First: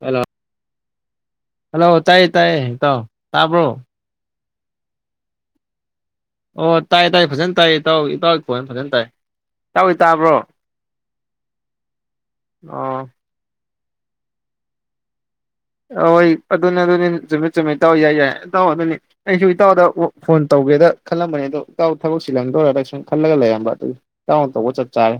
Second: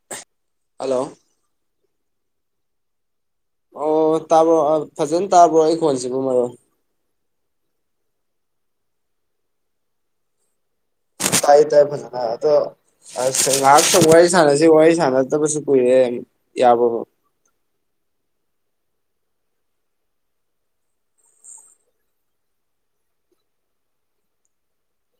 Hello hello hello ꯇꯥꯏ ꯇꯥꯏꯌꯦ ꯏꯇꯥꯎ ꯇꯥꯕ꯭ꯔꯣ ꯑꯣ ꯇꯥꯕ꯭ꯔꯣ ꯐꯖꯅ ꯇꯥꯕ꯭ꯔꯣ ꯑꯩ [unintelligible] ꯑꯣ ꯇꯥꯏꯌꯦ ꯇꯥꯏꯌꯦ ꯐꯖꯅ ꯇꯥꯏ ꯏꯇꯥꯎ ꯏꯇꯥꯎꯒꯤ ꯈꯣꯟ ꯐꯖꯅ ꯇꯥꯏ [unintelligible] ꯇꯥꯕ꯭ꯔꯣ ꯇꯥꯏ ꯇꯥꯏ ꯐꯖꯅ ꯑꯗꯣ ꯑꯣ [unintelligible] ꯉꯥꯏꯍꯥꯛꯇꯪ ꯋꯥꯔꯤ ꯁꯅꯁꯦ ꯋꯥꯔꯤ ꯁꯅꯥ ꯍꯣꯏ ꯑꯗꯨꯅꯤ ꯑꯗꯨꯅꯤ ꯆꯨꯝꯃꯤꯠ ꯆꯨꯝꯃꯤ ꯏꯇꯥꯎ ꯌꯥꯏ ꯌꯥꯏ ꯏꯇꯥꯎ ꯑꯗꯨꯅꯤ ꯑꯩꯁꯨ ꯏꯇꯥꯎꯗ ꯐꯣꯟ ꯇꯧꯒꯦꯗ ꯈꯜꯂꯝꯕꯅꯤ ꯑꯗꯣ ꯏꯇꯥꯎ ꯊꯕꯛꯁꯤ ꯂꯪꯗꯣꯏꯔꯒ ꯁꯨꯝ ꯈꯜꯂꯒ ꯂꯩꯔꯝꯕ ꯑꯗꯨꯒꯤ ꯏꯇꯥꯎꯅ ꯇꯧꯕ ꯆꯞ ꯆꯥꯔꯦ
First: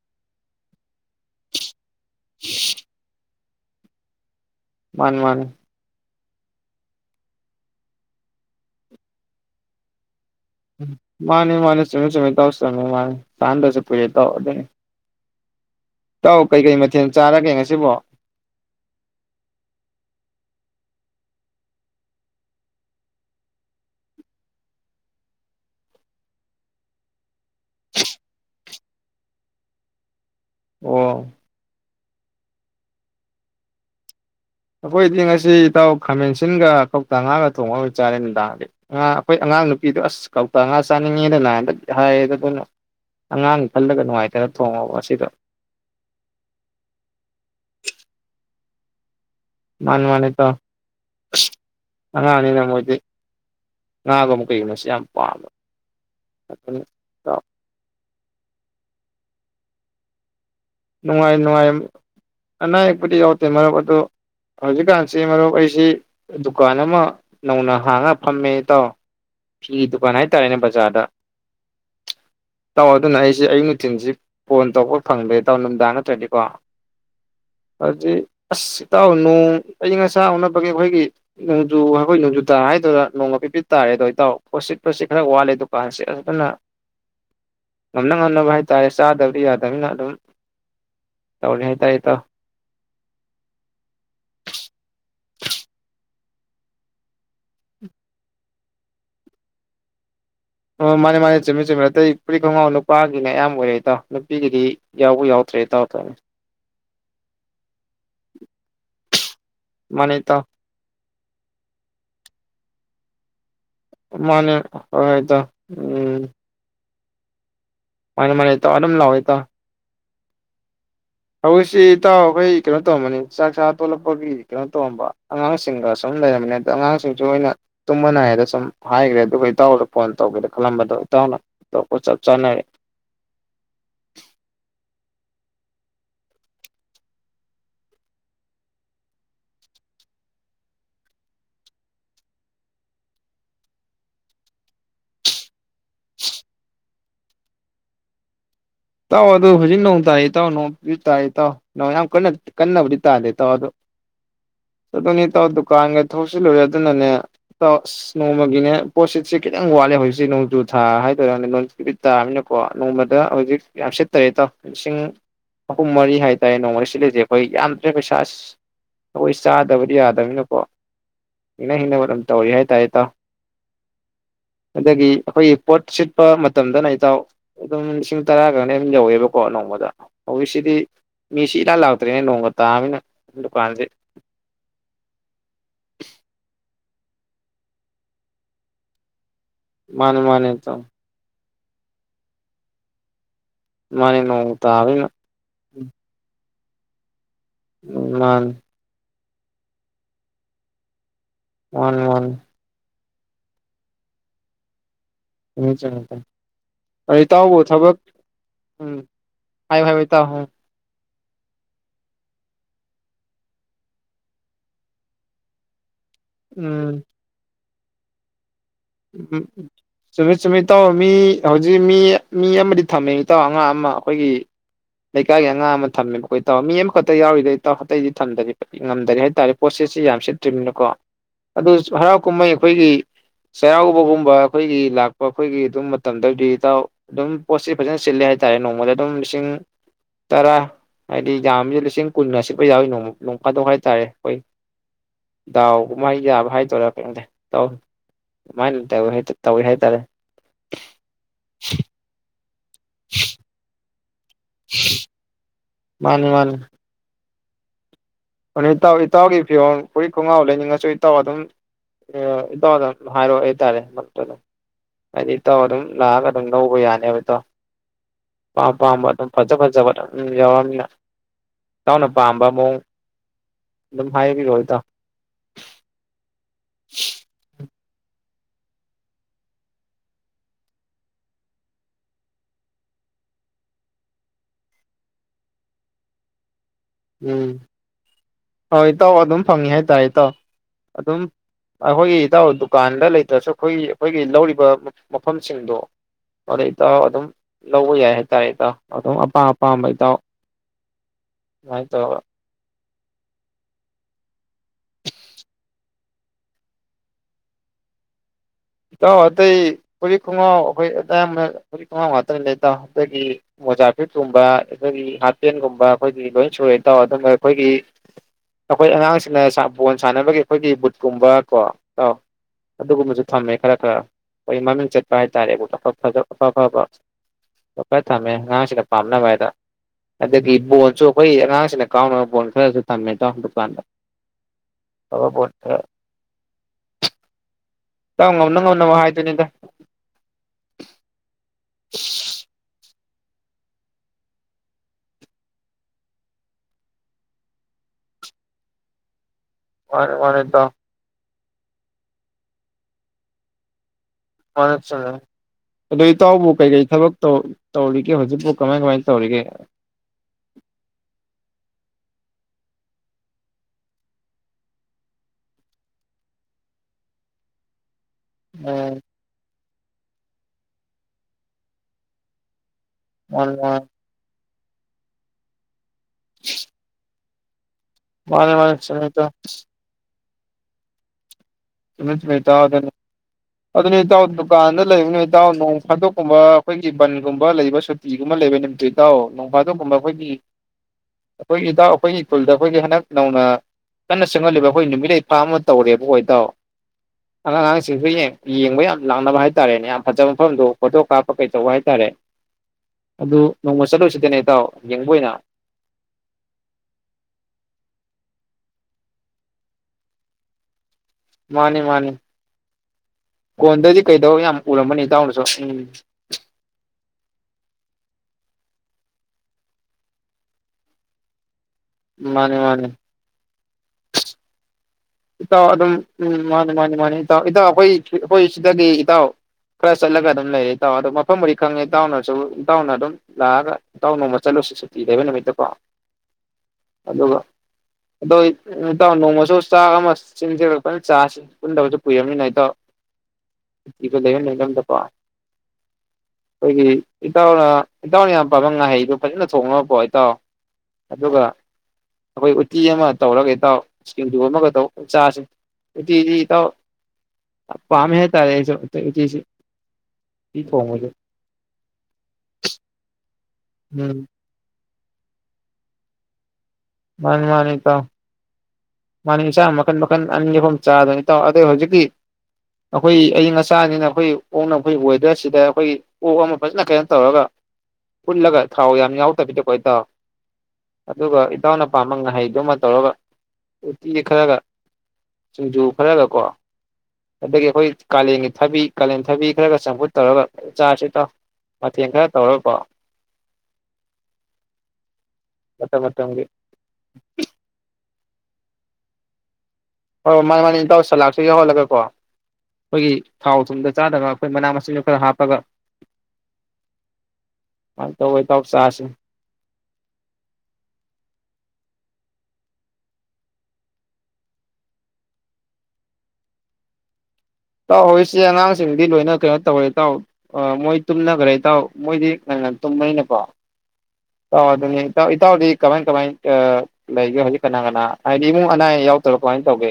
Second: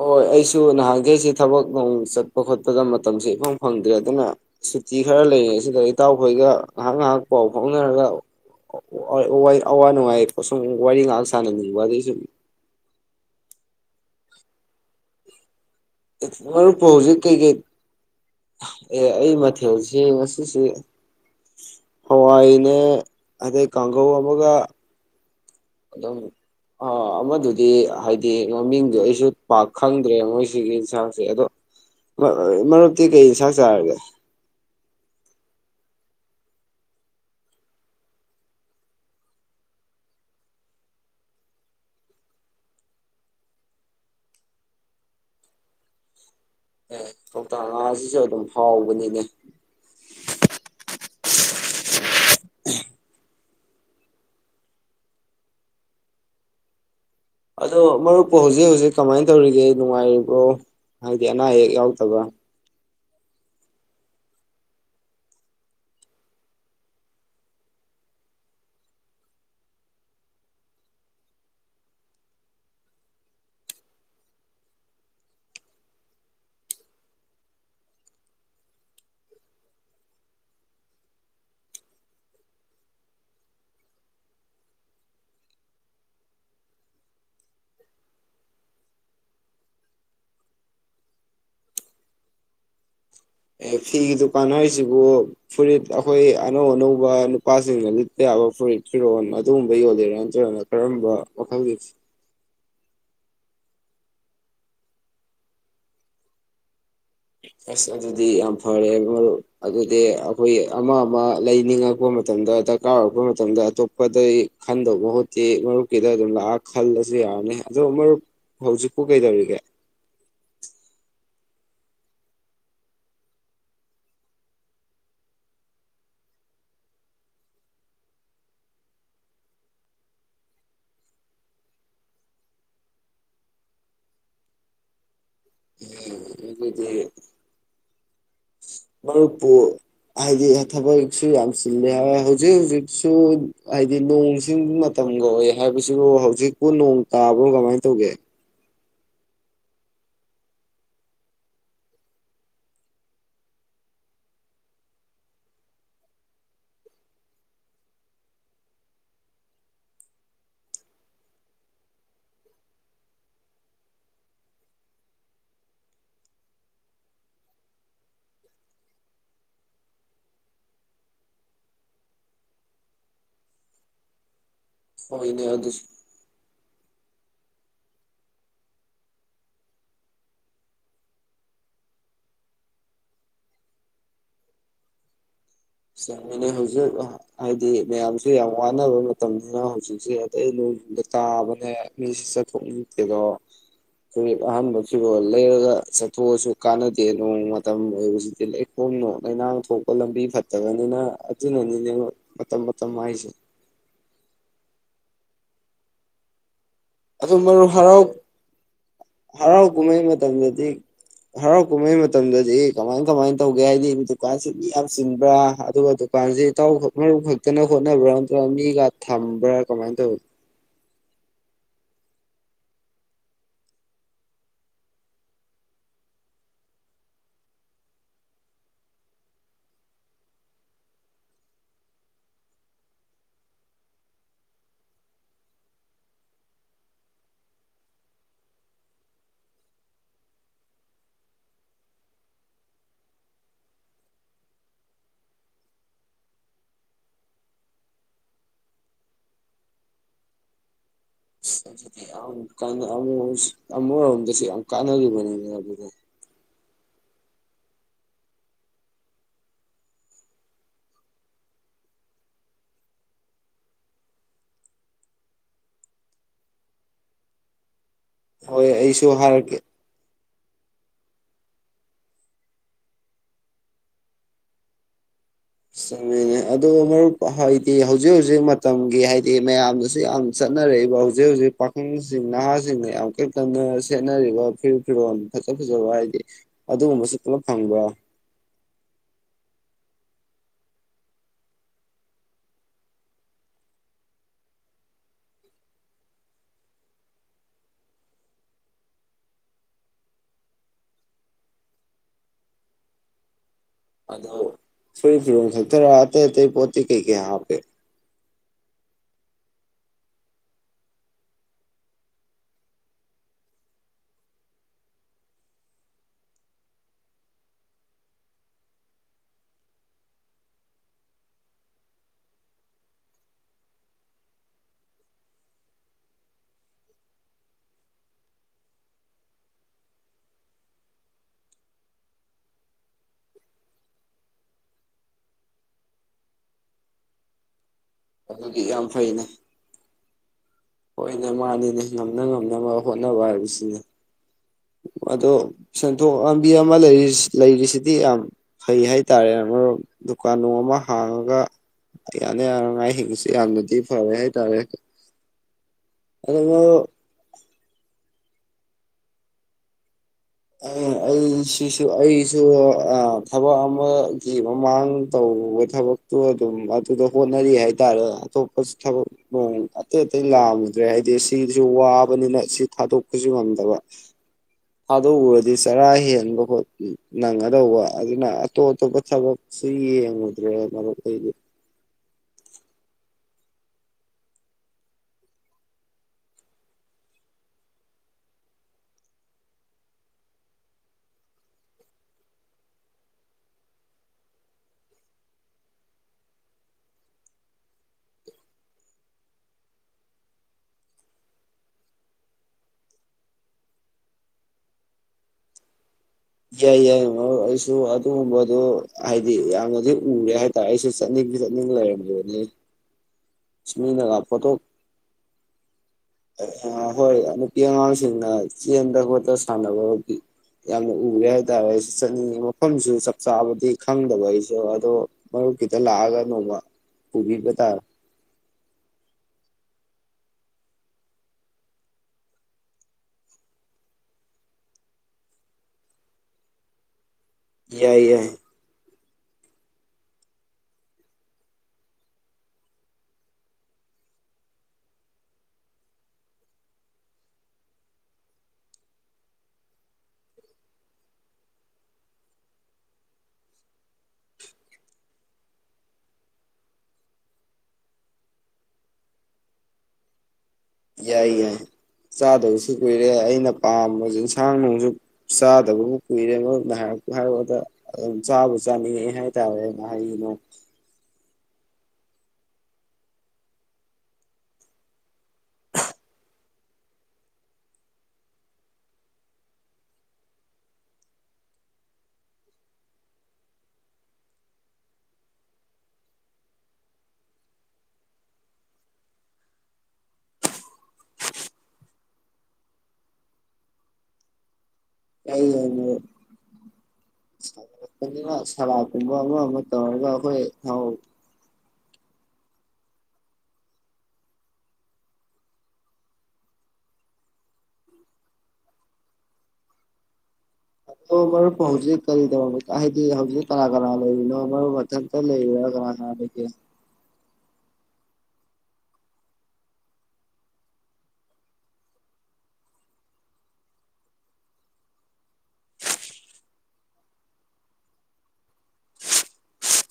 ꯍꯣꯏ ꯑꯩꯁꯨ ꯅꯍꯥꯟꯈ ꯑꯩꯁꯤꯦ ꯊꯕꯛ ꯅꯣꯡ ꯆꯠꯄ ꯈꯣꯠꯄꯗ ꯃꯇꯝꯁꯦ ꯏ ꯍꯪꯗꯦ ꯑꯗꯨꯅ ꯁꯨꯇꯤ ꯃꯥꯅꯤ ꯈꯔ ꯃꯥꯅꯤ ꯂꯩꯌꯦ ꯁꯤꯗ ꯏꯇꯥꯎ ꯑꯩꯈꯣꯏꯒ ꯉꯥꯏꯍꯥꯛ ꯉꯥꯏꯍꯥꯛ ꯄꯥꯎ ꯐꯥꯎꯅꯔꯒ ꯑꯋꯥ ꯅꯨꯡꯉꯥꯏ ꯁꯨꯝ ꯋꯥꯔꯤ ꯉꯥꯏꯍꯥꯛ ꯃꯥꯅꯦ ꯁꯥꯟꯅꯅꯤꯡꯕ ꯃꯥꯅꯤ ꯑꯗꯩ ꯆꯃꯤ ꯁꯨꯝ ꯆꯃꯤꯠꯇꯁꯅꯤ ꯃꯥꯅꯤ ꯆꯥꯟꯗ ꯆ ꯄꯨꯔꯦ ꯇ ꯑꯣꯗꯅꯦ ꯃꯔꯨꯞꯄꯨ ꯍꯧꯖꯤꯛ ꯆꯥꯔꯒꯦ ꯀꯩꯀꯩ ꯉꯁꯤꯕꯣ ꯑꯦ ꯑꯩ ꯃꯊꯦꯜꯁꯤ ꯉꯁꯤꯁꯦ ꯍꯋꯥꯏꯅꯦ ꯑꯗꯩ ꯀꯥꯡꯍꯧ ꯑꯃꯒ ꯑꯗꯨꯝ ꯑ ꯑꯃꯗꯨꯗꯤ ꯍꯥꯏꯗꯤ ꯃꯃꯤꯡꯗꯨꯣ ꯑꯩꯁꯨ ꯄꯥꯛ ꯈꯪꯗ꯭ꯔꯦ ꯃꯣꯏꯁꯨ ꯁꯤꯒꯤ ꯑꯣ ꯆꯁꯦ ꯑꯗꯣ ꯃꯔꯨꯞꯇꯤ ꯀꯩ ꯏꯟꯁꯥꯡ ꯆꯥꯔꯒꯦ ꯑꯩꯈꯣꯏꯗꯤ ꯉꯁꯤ ꯏꯇꯥꯎ ꯈꯥꯃꯦꯟꯁꯤꯟꯒ ꯀꯧꯇꯥ ꯉꯥꯒ ꯊꯣꯡꯉꯕ ꯆꯥꯔꯦ ꯅꯨꯡꯗꯥꯡꯗꯤ ꯑꯩꯈꯣꯏ ꯑꯉꯥꯡ ꯅꯨꯄꯤꯗꯣ ꯑꯁ ꯀꯧꯇꯥ ꯉꯥ ꯆꯥꯅꯤꯡꯉꯦꯅꯅ ꯍꯟꯗꯛ ꯍꯥꯏꯌꯦꯗ ꯑꯗꯨꯅ ꯑꯉꯥꯡ ꯈꯜꯂꯒ ꯅꯨꯡꯉꯥꯏꯇꯅ ꯊꯣꯡꯉꯕ ꯉ ꯑꯁꯤꯗꯣ ꯑꯦ ꯊꯧꯇꯥꯛ ꯉꯥꯁꯤꯁꯨ ꯑꯗꯨꯝ ꯐꯥꯎꯕꯅꯤꯅꯦ ꯃꯥꯅ ꯃꯥꯅꯦꯇ ꯑ ꯑꯅꯤꯗ ꯃꯣꯏꯗꯤ ꯉꯥꯕ ꯑꯃꯨꯛ ꯀꯩꯒꯤꯨꯝꯣ ꯃꯁꯤ ꯌꯥꯝ ꯄꯥꯃꯦ ꯑꯗꯣ ꯃꯔꯨꯞꯄ ꯍꯧꯖꯤꯛ ꯍꯧꯖꯤꯛ ꯀꯃꯥꯏꯅ ꯀꯩ ꯇꯧꯔꯤꯒꯦ ꯅꯨꯡꯉꯥꯏꯔꯤꯕꯣ ꯅꯅꯨꯡꯉꯥꯏ ꯅꯅꯨꯡꯉꯥꯏ ꯑꯅ ꯄꯗꯤ ꯌꯥꯎꯗꯦ ꯃꯔꯨꯞ ꯑꯗꯣ ꯍꯧꯖꯤꯛꯀꯥꯟꯁꯤ ꯃꯔꯨꯞ ꯑꯩꯁꯤ ꯗꯨꯀꯥꯟ ꯑꯃ ꯅꯧꯅ ꯍꯥꯡꯉ ꯐꯝꯃꯦ ꯇꯥꯎ ꯐꯤ ꯗꯨꯀꯥꯟ ꯍꯥꯏꯇꯥꯔꯦꯅꯦ ꯕꯖꯥꯔꯗ ꯇꯥꯎ ꯑꯗꯨꯅ ꯑꯩꯁꯤꯦ ꯑꯌꯨꯛ ꯅꯨꯡꯊꯤꯟꯜꯁꯤ ꯐꯣꯟ ꯇꯧꯕꯔꯛꯄ ꯐꯪꯗꯦ ꯏꯇꯥꯎ ꯅꯨꯡꯗꯥꯡ ꯅꯠꯇ꯭ꯔꯗꯤꯀꯣ ꯑꯗꯨꯗꯤ ꯑꯁ ꯏꯇꯥꯎ ꯅꯣꯡ ꯑꯌꯪ ꯑꯁꯥ ꯎꯅꯕꯒꯤ ꯑꯩꯈꯣꯏꯒꯤ ꯅꯣꯡꯖꯨ ꯑꯩꯈꯣꯏ ꯅꯣꯡꯖꯨꯇꯥꯥ ꯍꯥꯏꯗꯨꯣꯏꯔ ꯅꯣꯡꯃ ꯄꯤꯄꯤ ꯇꯥꯔꯦ ꯑꯗꯣ ꯏꯇꯥꯎ ꯄꯣꯠ ꯁꯤꯠꯄꯣꯠꯁꯤ ꯈꯔ ꯋꯥꯠꯂꯦ ꯗꯨꯀꯥꯟꯁꯦ ꯑꯗꯨꯖꯅ ꯉꯝꯅ ꯉꯝꯅꯕ ꯍꯥꯏꯇꯥꯔꯦ ꯆꯥꯗꯕꯗꯤ ꯌꯥꯗꯕꯅꯤꯅ ꯑꯗꯨꯝ ꯇꯧ ꯌꯥ ꯇ ꯌꯦꯇ ꯑꯦ ꯐꯤꯒꯤ ꯗꯨꯀꯥꯟ ꯍꯥꯏꯔꯤꯁꯤꯕꯨ ꯐꯨꯔꯤꯠ ꯑꯩꯈꯣꯏ ꯑꯅꯧ ꯑꯅꯧꯕ ꯅꯨꯄꯥꯁꯤꯡꯅ ꯂꯤꯠꯄ ꯌꯥꯕ ꯐꯨꯔꯤꯠ ꯐꯤꯔꯣꯜ ꯑꯗꯨꯒꯨꯝꯕ ꯌꯣꯜꯂꯤꯔ ꯑꯣ ꯃꯥꯅꯦ ꯃꯥꯅꯦ ꯆꯃꯤ ꯆꯃꯤ ꯏ ꯄꯨ ꯈꯣꯡꯉ ꯅꯨꯄꯥꯒꯤꯅ ꯑꯌꯥꯝ ꯑꯣꯏꯔꯛꯏ ꯏꯗꯥꯎ ꯅꯨꯄꯤꯒꯤꯗꯤ ꯌꯥꯎꯕ ꯌꯥꯎꯗ꯭ꯔꯦ ꯇꯥꯎ ꯇꯧꯅꯤ ꯑꯁ ꯑꯗꯨꯗꯤ ꯌꯥꯝ ꯐꯔꯦ ꯃꯔ ꯑꯗꯨꯗꯤ ꯃꯥꯅꯦ ꯏꯇꯥꯎ ꯑꯩꯈꯣꯏ ꯑꯃ ꯑꯃ ꯂꯩ ꯅꯤꯡꯉꯛꯄ ꯃꯇꯝꯗ ꯗꯔꯀꯥꯔ ꯑꯣꯏꯔꯛꯄ ꯃꯇꯝꯗ ꯑꯇꯣꯞꯄꯗꯒꯤꯩ ꯃꯥꯅꯦ ꯈꯟꯗꯕ ꯍꯣꯏ ꯍꯣꯏ ꯏꯇꯥꯎ ꯃꯍꯨꯠꯇꯤ ꯃꯔꯨꯞꯀꯤꯗ ꯎꯝ ꯑꯗꯨꯝ ꯂꯥꯛꯑ ꯈꯜꯂꯁꯨ ꯌꯥꯔꯅꯤ ꯑꯗꯣ ꯃꯔ ꯃꯥꯅꯦ ꯃꯥꯅꯦ ꯏꯇꯥꯎ ꯑꯗꯨꯝ ꯍꯧꯖꯤꯛꯄꯨ ꯂꯥꯛꯑꯣ ꯏꯇꯥꯎ ꯀꯩꯗꯧꯔꯤꯒꯦ ꯍꯧꯖꯤꯛꯁꯤ ꯏꯇꯥꯎ ꯑꯩꯈꯣꯏ ꯀꯩꯅꯣ ꯇꯧꯔꯝꯃꯅꯤ ꯆꯥꯛ ꯆꯥ ꯇꯣꯂꯛꯄꯒꯤ ꯀꯩꯅꯣ ꯇꯧꯔꯝꯕ ꯑꯉꯥꯡꯁꯤꯡꯒ ꯁꯨꯝ ꯂꯩꯔꯝꯝꯕꯅꯤ ꯑꯗꯣ ꯑꯉꯥꯡꯁꯤꯡꯁꯨ ꯑꯣꯏꯅ ꯇꯨꯝꯕ ꯅꯥꯏꯗ ꯁꯨꯝ ꯍꯥꯏꯈ꯭ꯔꯦ ꯑꯗꯨꯒ ꯏꯇꯥꯎꯗ ꯐꯣꯟ ꯇꯧꯒꯦꯗ ꯈꯜꯂꯝꯕꯗꯣ ꯏꯇꯥꯎꯅꯇꯣꯞ ꯆꯞ ꯆꯥꯅꯔꯦ ꯑꯗꯨꯗꯤ ꯃꯔꯨꯞꯄꯨ ꯍꯥꯏꯗꯤ ꯊꯕꯛꯁꯨ ꯌꯥꯝ ꯆꯤꯜꯂꯤꯦ ꯍꯥꯏ ꯍꯧꯖꯤꯛ ꯍꯧꯖꯤꯛꯁꯨ ꯍꯥꯏꯗꯤ ꯅꯣꯡ ꯆꯤꯡ ꯃꯇꯝꯒ ꯑꯣꯏ ꯍꯥꯏꯕꯁꯤꯕꯨ ꯍꯧꯖꯤꯛꯄꯨ ꯅꯣꯡ ꯇꯥꯕ꯭ꯔꯣ ꯀꯃꯥꯏꯅ ꯇꯧꯒꯦ ꯇꯥꯎ ꯑꯗꯨ ꯍꯧꯖꯤꯛ ꯅꯣꯡ ꯇꯥꯔꯤ ꯏꯇꯥꯎ ꯅꯣꯡ ꯄꯤ ꯇꯥ ꯏ ꯇꯥꯎ ꯅ ꯌꯥꯝ ꯀꯟꯅꯕꯗꯤ ꯇꯥꯗꯦ ꯇꯥꯎ ꯑꯗꯨ ꯑꯗꯨꯅꯦ ꯇꯥꯎ ꯗꯨꯀꯥꯟꯒ ꯊꯣꯛꯆꯜꯂꯨꯔꯦ ꯑꯗꯨꯅꯅꯦ ꯇꯥꯎ ꯑꯁ ꯅꯣꯡꯃꯒꯤꯅꯦ ꯄꯣꯠꯁꯤꯠꯁꯦ ꯈꯤꯇꯪ ꯋꯥꯠꯂꯦ ꯍꯧꯖꯤꯛꯁꯦ ꯅꯣꯡꯖꯨ ꯊꯥ ꯍꯥꯏꯗꯣꯏꯔꯥꯅꯦ ꯅꯣꯡꯖꯨ ꯄꯤꯠ ꯇꯥꯅꯤꯅꯀꯣ ꯅꯣꯡꯃꯗ ꯍꯧꯖꯤꯛ ꯌꯥꯝ ꯁꯤꯠꯇ꯭ꯔꯦ ꯏꯇꯥꯎ ꯂꯤꯁꯤꯡ ꯑꯍꯨꯝ ꯃꯔꯤ ꯍꯥꯏꯇꯥꯔꯦ ꯅꯣꯡꯃꯗ ꯁꯤꯠꯂꯁꯦ ꯑꯩꯈꯣꯏ ꯌꯥꯝꯗ꯭ꯔꯦ ꯄꯩꯁꯥ ꯑꯩꯈꯣꯏ ꯆꯥꯗꯕꯗꯤ ꯌꯥꯗꯅꯤꯅꯀꯣ ꯍꯪꯅ ꯍꯤꯡꯅꯕ ꯑꯗꯨꯝ ꯇꯧꯋ ꯍꯥꯏꯇꯥꯔꯦ ꯏꯇꯥꯎ ꯑꯗꯒꯤ ꯍꯣꯏꯅꯦ ꯑꯩꯈꯣꯏꯒꯤ ꯑꯗꯨꯁꯨ ꯄꯣꯠ ꯁꯤꯠꯄ ꯃꯇꯝꯗꯅ ꯏꯇꯥꯎ ꯑꯗꯨꯝ ꯂꯤꯁꯤꯡ ꯇꯔꯥꯒ ꯏꯝ ꯌꯧꯋꯦꯕꯀꯣ ꯅꯣꯡꯃꯗ ꯍꯧꯖꯤꯛꯁꯤꯗꯤ ꯃꯤꯁꯤ ꯏꯔꯥꯛ ꯂꯥꯛꯇ꯭ꯔꯦꯅꯦ ꯅꯣꯡꯒ ꯇꯥꯕꯅꯤꯅ ꯗꯨꯀꯥꯟꯁꯦ ꯁꯦ ꯍꯥꯏꯗꯤ ꯍꯧꯖꯤꯛ ꯍꯥꯏꯗꯤ ꯃꯌꯥꯝꯖꯦ ꯌꯥꯝ ꯋꯥꯅꯕ ꯃꯥꯅꯦ ꯃꯥꯅꯦ ꯏꯇꯥꯎ ꯃꯇꯝꯅꯤ [unintelligible] [unintelligible] ꯃꯥꯅꯦ ꯐꯨꯔꯤꯠ ꯅꯣꯡ ꯇꯥꯕꯅꯤꯅ ꯑꯍꯥꯟꯕꯁꯤꯕꯨ ꯂꯩꯔꯒ ꯎꯝ ꯆꯠꯊꯣꯛꯑꯁꯤ ꯀꯥꯟꯅꯗꯦ ꯅꯣꯡꯃꯒꯤ ꯃꯇꯝꯖꯤꯁꯤꯗꯤ ꯃꯥꯅꯤ ꯂꯥꯏꯔꯤꯛꯐꯥꯎ ꯅꯣꯠ ꯂꯩꯅꯥꯡ ꯊꯣꯛꯄ ꯂꯝꯕꯤ ꯐꯠ [unintelligible] ꯑꯗꯨ ꯅꯅꯤꯅꯦ ꯃꯥꯅꯤ ꯕ ꯃꯥꯅꯤ ꯃꯇꯝ ꯃꯇꯝ ꯍꯥꯏꯁꯤ [inaudible] [unintelligible] ꯑꯗꯣ ꯏꯇꯥꯎꯕꯨ ꯃꯔꯨꯞ ꯊꯕꯛ ꯍꯔꯨꯞ ꯎꯝ ꯍꯔꯥꯎ ꯍꯥꯏꯌꯨ ꯍꯥꯏꯌꯨ ꯀꯨꯝꯍꯩ ꯏꯇꯥꯎ ꯃꯇꯝ ꯂꯩꯇꯦ ꯍꯔꯥꯎ ꯀꯨꯝꯍꯩ ꯃꯇꯝꯗꯗꯤ ꯀꯃꯥꯏ ꯀꯃꯥꯏ ꯇꯧꯒꯦ ꯍꯥꯏꯗꯤ ꯗꯨꯀꯥꯟꯁꯤ ꯃꯤ ꯌꯥꯝ ꯆꯤꯟꯕ꯭ꯔꯥ ꯑꯗꯨꯒ ꯎꯝ ꯑꯗꯨꯝ [unintelligible] ꯍꯣꯠꯅꯕ꯭ꯔꯥ ꯅꯠꯇ꯭ꯔꯥꯒ ꯃꯤ ꯑ ꯊꯝꯕ꯭ꯔꯥ ꯀꯃꯥꯏꯅ ꯇꯧꯏ ꯆꯨꯝꯃꯤ ꯆꯨꯝꯃꯤ ꯏꯇꯥꯎ ꯃꯤ ꯍꯧꯖꯤꯛ ꯃꯤ ꯃꯤ ꯑꯃꯗꯤ ꯊꯝꯃꯦ ꯏꯇꯥꯎ ꯑꯉꯥꯡ ꯑꯃ ꯑꯩꯈꯣꯏꯒꯤ ꯂꯩꯀꯥꯏꯒꯤ ꯑꯉꯥꯡ ꯑꯃ ꯊꯝꯃꯦꯕ ꯏꯇꯥꯎ ꯃꯤ ꯑꯃꯈꯛꯇ ꯌꯥꯎꯔꯤꯗꯣ ꯏꯇꯥꯎ ꯑꯇꯩꯗꯤ ꯊꯝꯗꯔꯤ ꯉꯝꯗꯔꯤ ꯍꯥꯏꯇꯥꯥꯔꯦ ꯄꯣꯠꯁꯤꯠꯁꯤ ꯌꯥꯝ ꯁꯤꯠꯇ꯭ꯔꯤꯃꯤꯅꯀꯣ ꯑꯗꯨ ꯍꯔꯥꯎ ꯀꯨꯝꯍꯩ ꯑꯩꯈꯣꯏꯒꯤ ꯆꯩꯔꯥꯎꯕꯒꯨꯝꯕ ꯑꯩꯈꯣꯏꯒꯤ ꯂꯥꯛꯄ ꯑꯩꯈꯣꯏꯒꯤ ꯑꯗꯨꯝ ꯃꯇꯝꯗꯕꯨꯗꯤ ꯏꯇꯥꯎ ꯑꯗꯨꯝ ꯄꯣꯠꯁꯤ ꯐꯖꯅ ꯁꯤꯜꯂꯦ ꯍꯥꯏꯇꯔꯦ ꯅꯣꯡꯃꯗ ꯑꯗꯨꯝ ꯂꯤꯁꯤꯡ ꯇꯔꯥ ꯍꯥꯏꯗꯤ ꯌꯥꯝꯕ ꯂꯤꯁꯤꯡ ꯀꯨꯟꯒ ꯁꯤꯠꯄ ꯌꯥꯎꯏ ꯅꯣꯡꯃ ꯅꯣꯡꯐꯗꯣꯛ ꯍꯥꯏꯇꯥꯔꯦ ꯑꯩꯈꯣꯏ ꯗꯥꯎ ꯒꯨꯝꯕ ꯍꯥꯏ ꯌꯥꯕ ꯍꯥꯏꯗꯣꯏꯔꯥ ꯈꯪꯗꯦ ꯇꯥꯎꯏ ꯗꯨꯃꯥꯏꯅ ꯇꯧ ꯍꯦꯇ ꯇꯧꯏ ꯍꯥꯏꯇꯔꯦ [unintelligible] [unintelligible] ꯑꯃꯥꯎ ꯑꯁ ꯌꯥꯝ ꯀꯥꯛꯅꯔꯤꯕꯅꯤ ꯑꯗꯨꯗꯤ ꯃꯥꯅꯤ ꯑꯣꯅꯦ ꯏꯇꯥꯎ ꯏꯇꯥꯎꯒꯤ ꯐꯤꯔꯣꯜ ꯐꯨꯔꯤꯠ ꯈꯣꯡꯒꯥꯎ ꯂꯩꯅꯤꯡꯉꯁꯨ ꯏꯇꯥꯎ ꯑꯗꯨꯝ ꯑ ꯏꯇꯥꯎ ꯑꯗꯨꯝ ꯍꯥꯏꯔꯣ ꯍꯥꯏꯇꯥꯔꯦ ꯃꯔꯛꯇꯗ ꯍꯥꯏꯗꯤ ꯏꯇꯥꯎ ꯑꯗꯨꯝ ꯂꯥꯛꯑꯒ ꯑꯗꯨꯝ ꯂꯧꯕ ꯌꯥꯅꯤꯕ ꯏꯇꯥꯎ ꯍꯣꯏ ꯑꯄꯥꯝ ꯑꯄꯥꯝꯕ ꯑꯩꯁꯨ ꯑꯗ ꯐꯖ ꯍꯥꯏꯔꯛꯀꯦ ꯐꯖ ꯑꯝ ꯌꯥꯎꯔꯥꯃꯤꯅ ꯏꯇꯥꯎꯅ ꯄꯥꯝꯕ ꯃꯌꯣꯡ ꯗꯨꯝ ꯍꯥꯏꯕꯤꯔꯛꯑꯣ ꯏꯇꯥꯎ [unintelligible] ꯑꯗꯨꯗꯣ ꯃꯔꯨꯞ ꯍꯥꯏꯠ ꯍꯧꯖꯤꯛ ꯍꯧꯖꯤꯛ ꯃꯇꯝꯒꯤ ꯍꯥꯏꯗꯤ ꯃꯌꯥꯝꯗꯁꯨ ꯌꯥꯝ ꯆꯠꯅꯔꯛꯏꯕ ꯍꯧꯖꯤꯛ ꯍꯧꯖꯤꯛ ꯄꯥꯈꯪꯁꯤꯡ ꯅꯍꯥꯁꯤꯡꯅ ꯌꯥꯝ ꯀꯟ ꯀꯟꯅ ꯁꯦꯠꯅꯔꯤꯕ ꯐꯨꯔꯤꯠ ꯐꯤꯔꯣꯜ ꯐꯖ ꯐꯖꯕ ꯍꯥꯏꯗꯤ ꯑꯗꯨꯒꯨꯝꯕꯁꯨ ꯑꯨꯝ ꯄꯨꯂꯞ ꯐꯪꯕ꯭ꯔꯥ ꯑꯥ ꯏꯇꯥꯎ ꯑꯗꯨꯝ ꯐꯪꯉꯤ ꯍꯥꯏ ꯇꯥꯏ ꯏꯇꯥꯎ ꯑꯗꯨꯝ ꯑꯩꯈꯣꯏꯒꯤ ꯏꯇꯥꯎ ꯗꯨꯀꯥꯟꯗ ꯂꯩꯇ꯭ꯔꯁꯨ ꯑꯩꯈꯣꯏꯒꯤ ꯑꯩꯈꯣꯏꯒꯤ ꯂꯧꯔꯤꯕ ꯄꯣꯠꯐꯝꯁꯤꯡꯗꯣ ꯑꯗꯨꯗ ꯏꯇꯥꯎ ꯑꯗꯨꯝ ꯂꯧꯕ ꯌꯥꯏ ꯍꯥꯏꯇꯥꯔꯦ ꯏꯇꯥꯎ ꯑꯗꯨꯝ ꯑꯄꯥꯝ ꯑꯄꯥꯝꯕ ꯏꯇꯥꯎ ꯃꯥꯏꯟ ꯇꯧꯔꯥꯒ ꯑꯗꯣ ꯐꯨꯔꯤꯠ ꯐꯤꯔꯣꯜ ꯈꯛꯇꯔꯥ ꯑꯇꯩ ꯑꯇꯩ ꯄꯣꯠꯇꯤ ꯀꯩ ꯀꯩ ꯍꯥꯞꯀꯦ ꯏꯇꯥꯎ ꯑꯇꯩ ꯐꯨꯔꯤꯠ ꯈꯣꯡꯒꯥꯎ ꯑꯩꯈꯣꯏ ꯑꯌꯥꯝꯕꯅ ꯐꯨꯔꯤꯠ ꯈꯣꯡꯒꯥꯎ ꯉꯥꯛꯇꯅꯤꯗꯥ ꯑꯇꯩꯗꯤ ꯃꯣꯖꯐꯨꯔꯤꯠꯀꯨꯝꯕ ꯑꯈꯣꯏꯒꯤ ꯍꯥꯄꯦꯟꯒꯨꯝꯕ ꯑꯩꯈꯣꯏꯒꯤ ꯂꯣꯏ ꯁꯨꯔꯦ ꯏꯇꯥꯎ ꯑꯗꯨꯒ ꯑꯩꯈꯣꯏꯒꯤ ꯑꯩꯈꯣꯏ ꯑꯉꯥꯡꯁꯤꯡꯅ ꯕꯣꯜ ꯁꯥꯟꯅꯕꯒꯤ ꯑꯩꯈꯣꯏꯒꯤ ꯕꯨꯠꯀꯨꯝꯕ ꯀꯣ ꯏꯇꯥꯎ ꯑꯗꯨꯒꯨꯝꯕꯁꯨ ꯊꯝꯃꯦ ꯈꯔꯥ ꯈꯔꯥ ꯑꯩꯈꯣꯏ ꯃꯃꯤꯡ ꯆꯠꯄ ꯍꯥꯏꯇꯥꯔꯦ ꯑꯖ ꯑꯐ ꯑꯐꯕ ꯈꯔ ꯊꯝꯃꯦ ꯑꯉꯥꯡꯁꯤꯡꯅ ꯄꯥꯝꯅꯕ ꯍꯥꯏꯗꯅ ꯑꯗꯒꯤ ꯕꯣꯜꯁꯨ ꯑꯩꯈꯣꯏ ꯑꯉꯥꯡꯁꯤꯡꯅ ꯀꯥꯎꯅꯕ ꯕꯣꯜ ꯈꯔꯥꯁꯨ ꯊꯝꯃꯦ ꯏꯇꯥꯎ ꯗꯨꯀꯥꯟꯗ ꯑꯐꯕ ꯕꯣꯜ ꯈꯔ ꯏꯇꯥꯎ ꯉꯝꯅ ꯑꯗꯨꯗꯤ ꯌꯥꯝ ꯉꯝꯅꯕ ꯐꯩꯅꯦ ꯍꯥꯏꯗꯨꯅꯤꯗ ꯍꯣꯏꯅꯦ ꯃꯥꯅꯤꯅꯦ ꯉꯝꯅ ꯉꯝꯅꯕꯅꯕ ꯍꯅꯅꯕꯁꯤꯅꯦ ꯑꯗꯣ ꯁꯦꯟꯊꯣꯛ ꯂꯝꯕꯤ ꯑꯃ ꯂꯩꯔꯤꯁꯤꯗꯤ ꯌꯥꯝ ꯐꯩ ꯍꯥꯏꯇꯥꯔꯦ ꯃꯥꯅꯤ ꯗꯨꯀꯥꯟ ꯃꯥꯅꯤ ꯅꯨꯡ ꯏꯇꯥꯎ ꯑꯃ ꯍꯥꯡꯉꯒ ꯌꯥꯅꯦ ꯑꯉꯥꯏ ꯍꯒꯨꯁꯤ ꯌꯥꯝ ꯅꯗꯤ ꯃꯥ ꯑꯗꯨꯗ ꯑꯗꯣ ꯏꯇꯥꯎꯕꯨ ꯃꯔꯨꯞ ꯀꯩꯀꯩ ꯊꯕ ꯇꯧ ꯇꯧꯔꯤꯒꯦ ꯍꯧꯖꯤꯛꯄꯥꯎ ꯀꯃꯥꯏ ꯀꯃꯥꯏꯅ ꯇꯧꯔꯤꯒꯦ ꯑꯩꯁꯤꯁꯨ ꯑꯩꯁꯨ ꯊꯕꯛ ꯑꯃꯒꯤ ꯃꯃꯥꯡ ꯇꯧꯕ ꯊꯕꯛꯇꯣ ꯑꯗꯨꯝ ꯑꯗꯨꯗ ꯍꯣꯠꯅꯔꯤ ꯍꯥꯏꯇꯥꯔꯦ ꯁ ꯎꯝ ꯑꯇꯩ ꯑꯇꯩ ꯂꯥꯛꯔꯨꯗ꯭ꯔꯦ ꯍꯥꯏꯗꯤ ꯁꯤꯁꯨ ꯋꯥꯕꯅꯤꯅ ꯊꯥꯗꯣꯛꯄꯁꯨ ꯃꯥꯅꯤ ꯉꯝꯗꯕ ꯃꯥꯅꯤ ꯑꯗ ꯎꯗꯤ ꯁꯔꯥꯏ ꯍꯕꯣ ꯎ ꯅꯪꯒꯗꯧꯕ ꯑꯗꯨꯅ ꯃꯥꯅꯤ ꯑꯇꯣꯞ ꯃꯥꯅꯤ ꯑꯇꯣꯞꯄ ꯆꯨꯝꯃꯤ ꯏꯇꯥꯎ ꯊꯕꯛ ꯁꯨꯏꯌꯦꯉ ꯃꯔ ꯀꯩ ꯃꯤꯃꯤ ꯏꯇꯥꯎ ꯑꯗꯨ ꯑꯗꯨꯅꯦ ꯏꯇꯥꯎ ꯗꯨꯀꯥꯟꯗ ꯂꯩꯕ ꯅꯨꯃꯤ ꯏꯇꯥꯎ ꯅꯣꯡ ꯐꯥꯗꯣꯛꯀꯨꯝꯕ ꯑꯩꯈꯣꯏꯒꯤ ꯕꯟꯒꯨꯝꯕ ꯂꯩꯕ ꯁꯨꯇꯤꯒꯨꯝꯕ ꯂꯩꯕ ꯅꯨꯃꯤꯠꯇꯨ ꯏꯇꯥꯎ ꯅꯣꯡ ꯐꯥꯗꯣꯛꯀꯨꯝꯕ ꯑꯩꯈꯣꯏꯒꯤ ꯑꯩꯈꯣꯏꯒꯤ ꯏꯇꯥꯎ ꯑꯩꯈꯣꯏꯒꯤ ꯈꯨ꯭ꯨꯜꯗ ꯑꯩꯈꯣꯏꯒꯤ ꯍꯟꯗꯛ ꯅꯧꯅ ꯀꯟꯅ ꯆꯪꯍꯜꯂꯤꯕ ꯑꯩꯈꯣꯏ ꯅꯨꯃꯤꯠ ꯂꯩ ꯐꯥ ꯑꯃ ꯇꯧꯔꯦꯕꯀꯣ ꯏꯇꯥꯎ ꯑꯉꯥꯡ ꯑꯉꯥꯡꯁꯤꯡꯁꯨ ꯌꯦꯡꯕ ꯌꯥꯝ ꯂꯥꯡꯅꯕ ꯍꯥꯏ ꯇꯥꯔꯦꯅꯦ ꯌꯥꯝ ꯐꯖꯕ ꯃꯐꯝꯗꯣ ꯐꯣꯇꯣ ꯀꯥꯞꯄ ꯀꯩ ꯇꯧꯕ ꯍꯥꯏ ꯇꯥꯔꯦ ꯑꯗꯨ ꯅꯣꯡꯃ ꯆꯠꯂꯨꯁꯤꯗꯅꯦ ꯏꯇꯥꯎ ꯌꯦꯡꯕ ꯑꯣꯏꯅ ꯌꯥꯏ ꯌꯥꯏ ꯃ ꯑꯩꯁꯨ ꯑꯗꯨꯒꯨꯝꯕꯗꯨ ꯍꯥꯏꯗꯤ ꯌꯥꯝꯅꯗꯤ ꯎꯔꯦ ꯍꯥꯏꯇꯥꯔꯦ ꯑꯩꯁꯨ ꯃꯥꯅꯤ ꯃꯥꯅꯤ ꯅꯤꯡꯉꯥꯏ ꯀꯣꯟꯗꯗꯤ ꯁꯨꯃꯤꯅꯒ ꯀꯩꯗꯧ ꯐꯣꯇꯣꯛ ꯌꯥꯝ ꯎꯔꯝꯃꯅꯤ ꯏꯇꯥꯎꯅꯁꯨ ꯎꯝ ꯍꯣꯏ ꯅꯨꯄꯤ ꯑꯉꯥꯡꯁꯤꯡꯅ ꯁꯥꯟꯅꯕ ꯌꯥꯝ ꯎ ꯍꯥꯏ ꯆꯅꯤꯡꯉ ꯃꯥꯅꯤ ꯃꯥꯅꯤ ꯃꯐꯝꯁꯨ ꯆꯞ ꯆꯥꯕꯗꯤ ꯈꯪꯗꯕ ꯑꯩꯁꯨꯦ ꯑꯗꯣ ꯏꯇꯥꯎ ꯃꯔꯨꯞꯀꯤꯗ ꯑꯗꯨꯝ ꯂꯥꯛꯑꯒ ꯎꯝ ꯅꯣꯡꯃ ꯃꯥꯅꯤ ꯃꯥꯅꯤ ꯃꯥꯅꯤ ꯏ ꯏꯇ ꯄꯨꯕꯤꯕ ꯑꯩꯣꯏ ꯇꯥꯔꯦ ꯑꯩꯈꯣꯏ ꯁꯤꯗꯒꯤ ꯏꯇꯥꯎ ꯈꯔ ꯆꯠꯂꯒ ꯑꯗꯨꯝ ꯂꯩꯔꯦ ꯏꯇꯥꯎ ꯑꯗꯣ ꯃꯐꯝ ꯃꯔꯤ ꯈꯪꯉꯦ ꯏꯇꯥꯎꯅꯁꯨ ꯏꯇꯥꯎꯅ ꯑꯗꯨꯝ ꯂꯥꯛꯑꯒ ꯏꯇꯥꯎ ꯅꯣꯡꯃ ꯆꯠꯂꯨꯁꯤ ꯁꯨꯇꯤ ꯂꯩꯕ ꯅꯨꯃꯤꯠꯇ ꯀꯣ ꯑꯗꯨꯒ ꯌꯥꯏ ꯌꯥꯏ ꯑꯗꯣ ꯅꯣꯡꯃꯁꯣ ꯆꯥꯛ ꯑꯃ ꯆꯤꯡꯁꯤꯔꯒ ꯐꯖꯅ ꯆꯥꯁꯤ ꯄꯨꯟꯗꯕꯁꯨ ꯀꯨꯏꯔꯕꯅꯤꯅ ꯏꯇꯥꯎ ꯎꯇꯤꯗ ꯂꯩꯍ ꯂꯩꯗꯗꯀꯣ ꯑꯩꯈꯣꯏꯒꯤ ꯏꯇꯥꯎꯅ ꯏꯇꯥꯎꯅ ꯌꯥꯝ ꯄꯥꯕ ꯉꯥꯍꯩꯗꯣ ꯐꯖꯅ ꯊꯣꯡꯉꯕꯀꯣ ꯏꯇꯥꯎ ꯑꯗꯨꯒ ꯑꯩꯈꯣꯏ ꯎꯇꯤ ꯑꯃ ꯇꯧꯔꯒ ꯏꯇꯥꯎ ꯑꯗꯨ ꯑꯃꯒ ꯇꯧ ꯆꯥꯁꯦ ꯎꯇꯤꯁꯤ ꯏꯇꯥꯎ ꯄꯥꯝꯃꯦ ꯍꯥꯏꯇꯥꯔꯦ ꯑꯩꯁꯨ ꯎꯇꯤꯁꯤ ꯎꯇꯤ ꯊꯣꯡꯕꯁꯦ ꯌꯥꯏ ꯌꯥꯏ ꯆꯥꯗꯕꯁꯨ ꯀꯨꯏꯔꯦ ꯑꯩꯅ ꯎꯝ ꯄꯥꯝꯕꯁ ꯏꯟꯁꯥꯡ ꯅꯨꯡꯁꯨ ꯁꯥꯗꯕ ꯀꯏꯔꯦ ꯃꯥꯅꯤ ꯍꯥꯏꯗ ꯃꯥꯅꯤ ꯏꯇꯥꯎ ꯆꯥꯕꯁꯤ ꯃꯥꯅꯤ ꯆꯥ ꯃꯈꯟ ꯃꯈꯟ ꯑꯅꯤꯐꯝ ꯆꯥꯗꯣꯏꯅꯤ ꯏꯇꯥꯎ ꯑꯗꯩ ꯍꯧꯖꯤꯛꯀꯤ ꯑꯩꯈꯣꯏ ꯑꯏꯪ ꯑꯁꯥꯅꯤꯅ ꯑꯩꯈꯣꯏ ꯑꯣꯛꯅ ꯑꯩꯈꯣꯏ ꯋꯦꯗꯔꯁꯤꯗ ꯑꯩꯈꯣꯏꯒꯤ ꯑꯣꯛ ꯑꯃ ꯐꯖꯅ ꯀꯩꯅꯣ ꯇꯧꯔꯒ ꯍꯨꯠꯂꯒ ꯊꯥꯎ ꯌꯥꯝ ꯌꯥꯎꯗꯕꯤꯗꯀꯣ ꯏꯇꯥꯎ ꯑꯗꯨꯒ ꯏꯇꯥꯎꯅ ꯄꯥꯝꯕ ꯉꯥꯍꯩꯗꯨꯃ ꯇꯧꯔꯒ ꯎꯇꯤ ꯈꯔꯒ ꯁꯤꯡꯖꯨ ꯈꯔꯒꯀꯣ ꯑꯗꯨꯗꯒꯤ ꯑꯩꯈꯣꯏ ꯀꯥꯂꯦꯟꯒꯤ ꯊꯕꯤ ꯀꯥꯂꯦꯟ ꯊꯕꯤ ꯈꯔꯒ ꯆꯝꯐꯨꯠ ꯇꯧꯔꯒ ꯆꯥꯁꯤ ꯇ ꯃꯊꯦꯜ ꯈꯔ ꯇꯧꯔꯒꯀꯣ [unintelligible] ꯃꯇꯝ ꯃꯇꯝꯒꯤ [unintelligible] ꯁꯂꯥꯛ ꯀꯨꯝꯕ ꯑꯃ ꯑꯃ ꯇꯧꯔꯒ ꯍꯣꯏ ꯑꯩꯈꯣꯏ ꯃꯥꯅꯤ ꯃꯥꯥꯅꯤ ꯊꯥꯎ ꯢꯇꯥꯎ ꯁꯂꯥꯛꯁꯨ ꯌꯧꯍꯜꯂꯒ ꯀꯣ ꯑꯈꯣꯏꯒꯤ ꯊꯥꯎ ꯊꯨꯝꯗ ꯆꯥꯗꯕ ꯑꯈꯣꯏ ꯃꯅꯥ ꯃꯁꯤꯡꯖꯨ ꯈꯔ ꯍꯥꯞꯄꯒ [unintelligible] ꯇꯧꯋꯦ ꯏꯇꯥꯎ ꯆꯥꯥꯁꯤ꯫ ꯑ ꯃꯔꯨꯞ ꯍꯧꯖꯤꯛ ꯀꯔꯤ ꯗꯧꯔꯕ ꯍꯥꯏꯗꯤ ꯍꯧꯖꯤꯛ ꯀꯅꯥ ꯀꯅꯥ ꯂꯩꯔꯤꯅꯣ ꯃꯔꯨꯞ ꯃꯊꯟꯇ ꯂꯩꯔꯤꯔꯥ ꯀꯅꯥ ꯀꯅꯥ ꯂꯩꯒꯦ? ꯏꯇꯥꯎ ꯍꯧꯖꯤꯛꯁꯦ ꯑꯉꯥꯡꯁꯤꯡꯗꯤ ꯂꯣꯏꯅ ꯀꯩꯅꯣ ꯇꯧꯔꯦ ꯏꯇꯥꯎ ꯑ ꯃꯣꯏ ꯇꯨꯝꯅꯒ꯭ꯔꯦ ꯏꯇꯥꯎ ꯃꯣꯏꯗꯤ ꯉꯟꯅ ꯇꯨꯝꯕꯅꯤꯅꯀꯣ ꯏꯇꯥꯎ ꯑꯗꯨꯅꯤ ꯏꯇꯥꯎ ꯏꯇꯥꯎꯗꯤ ꯀꯃꯥꯏꯟ ꯀꯃꯥꯏꯟ ꯂꯩꯒꯦ ꯍꯧꯖꯤꯛ ꯀꯅꯥ ꯀꯅꯥ ꯍꯥꯏꯗꯤ ꯏꯃꯨꯡ ꯑꯅꯥ ꯑꯌꯦꯛ ꯌꯥꯎꯗ꯭ꯔꯣ ꯀꯃꯥꯏꯟ ꯇꯧꯒꯦ?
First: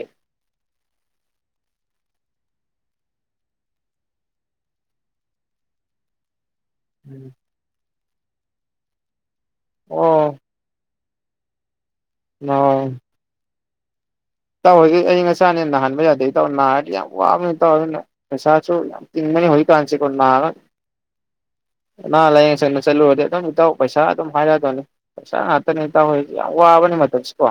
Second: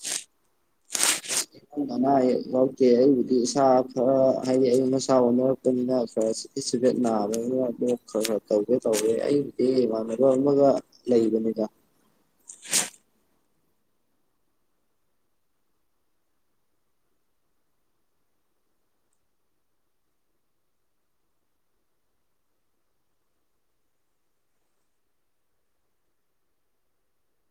ꯑꯅꯥ ꯑꯌꯦꯛ ꯌꯥꯎꯗꯦ ꯑꯩꯕꯨꯗꯤ ꯏꯁꯥ ꯈꯔ ꯍꯥꯏꯗꯤ ꯑꯌꯤꯡ ꯃꯁꯥ ꯑꯣꯟꯅꯔꯛꯄꯅꯤꯅ ꯈꯔ [unintelligible] ꯆꯤꯕꯦꯠ ꯅꯥꯕꯅꯤꯅ [unintelligible] ꯍꯣꯏ ꯍꯣꯏ ꯇꯧꯒꯦ ꯇꯧꯒꯦ ꯑꯩ ꯑꯦ ꯢꯃꯦꯟꯅꯕ ꯑꯃꯒ ꯂꯩꯕꯅꯤꯗ꯫ ꯅꯥꯢꯟ꯫ ꯏꯇꯥꯎ ꯍꯣꯢꯒꯤ ꯑꯏꯪ ꯑꯁꯥꯅ ꯍꯦꯟ ꯅꯥꯍꯟꯕ ꯌꯥꯗꯦ ꯏꯇꯥꯎ ꯅꯥꯔꯗꯤ ꯌꯥꯝ ꯋꯥꯕꯅꯤ ꯏꯇꯥꯎ ꯑꯗꯨꯅ ꯄꯩꯁꯥꯁꯨ ꯌꯥꯝ ꯇꯤꯡꯕꯅꯤ ꯍꯨꯖꯤꯛꯀꯥꯟꯁꯦꯀꯣ ꯅꯥꯔ ꯑꯅꯥ ꯂꯥꯏꯌꯦꯡꯁꯪꯗ ꯆꯠꯂꯨꯔꯗꯤ ꯑꯗꯨꯝ ꯏꯇꯥꯎ ꯄꯩꯁꯥ ꯑꯗꯨꯝ ꯍꯥꯏꯔꯛꯑꯗꯝꯅꯤ ꯄꯩꯁꯥ ꯉꯥꯛꯇꯅꯤ ꯏꯇꯥꯎ ꯍꯖꯤꯛꯇꯤ ꯌꯥꯝ ꯋꯥꯕꯅꯤ ꯃꯇꯝꯁꯤꯀꯣ꯫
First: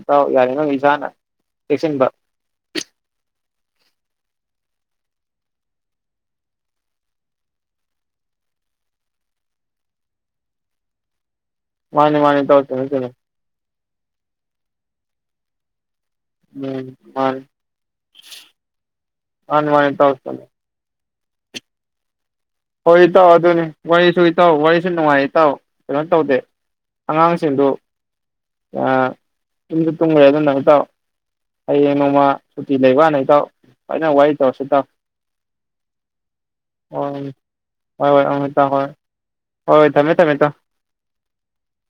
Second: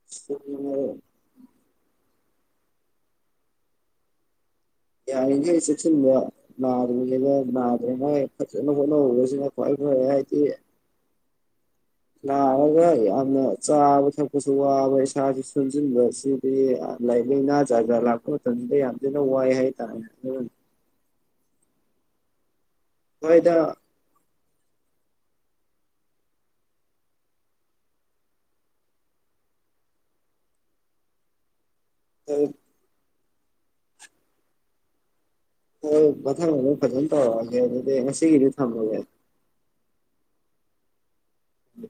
ꯏꯇꯥꯎ ꯌꯥꯔꯤꯉꯩ ꯏꯁꯥꯅ ꯆꯦꯛꯁꯤꯟꯕ꯫ ꯌꯥꯔꯤꯈꯩ ꯆꯦꯛꯁꯤꯟꯕ ꯅꯥꯗ꯭ꯔꯤꯉꯩꯗ ꯅꯥꯗ꯭ꯔꯉꯥꯏ ꯐꯖꯅ ꯍꯣꯠꯅꯍꯧꯕꯁꯤꯅ ꯈ꯭ꯋꯥꯏ ꯐꯔꯦ ꯍꯥꯏꯗꯤ ꯃꯥꯅꯤ ꯃꯥꯅꯤ ꯏꯇꯥꯎ ꯅꯥꯔꯒ ꯆꯨꯝꯃꯤ ꯆꯨꯝꯃꯤ ꯌꯥꯝꯅ ꯆꯥꯕ ꯊꯛꯄꯁꯨ ꯋꯥꯕ ꯏꯁꯥꯁꯨ ꯁꯣꯟꯖꯤꯟꯕ ꯁꯤꯗꯤ ꯎꯝ ꯃꯥꯅꯤ ꯂꯥꯏꯅꯥ ꯖꯥꯠꯖꯥꯠ ꯂꯥꯛꯄ ꯃꯇꯝꯗ ꯌꯥꯝ ꯊꯤꯅ ꯋꯥꯏ ꯃꯥꯅꯤ ꯍꯥꯏ ꯃꯥꯅꯤ ꯇꯥꯔꯦ ꯏꯇꯥꯎ ꯆꯨꯝꯃꯤ ꯍꯣꯏ ꯏꯇꯥꯎ ꯍꯣꯏꯗ ꯑꯗꯨꯅꯤ ꯋꯥꯔꯤꯁꯨ ꯏꯇꯥꯎ ꯋꯥꯔꯤꯁꯨ ꯅꯨꯡꯉꯥꯏꯔꯤ ꯏꯇꯎ ꯀꯩꯅꯣ ꯇꯧꯗꯦ ꯑꯉꯥꯡꯁꯤꯡꯗꯨ ꯇꯨꯝꯖꯨ ꯇꯨꯝꯈ꯭ꯔꯦ ꯑꯗꯨꯝꯅ ꯏꯇꯥꯎ ꯍꯌꯦꯡ ꯅꯣꯡꯃ ꯁꯨꯇꯤ ꯂꯩꯕꯀꯥꯟꯗ ꯏꯇꯥꯎ ꯐꯖꯅ ꯋꯥꯔꯤ ꯇꯧꯔꯁꯤ ꯇꯥꯎ ꯃꯊꯪ ꯑꯃꯨꯛ ꯐꯖꯅ ꯇꯧꯔꯛꯑ ꯍꯣꯏ ꯍꯣꯏ ꯎꯝ ꯏꯇꯥꯎ ꯍꯣꯏ ꯍꯣꯏ ꯊꯃꯦ ꯊꯝꯃꯦ ꯏꯇꯥꯎ ꯎꯝ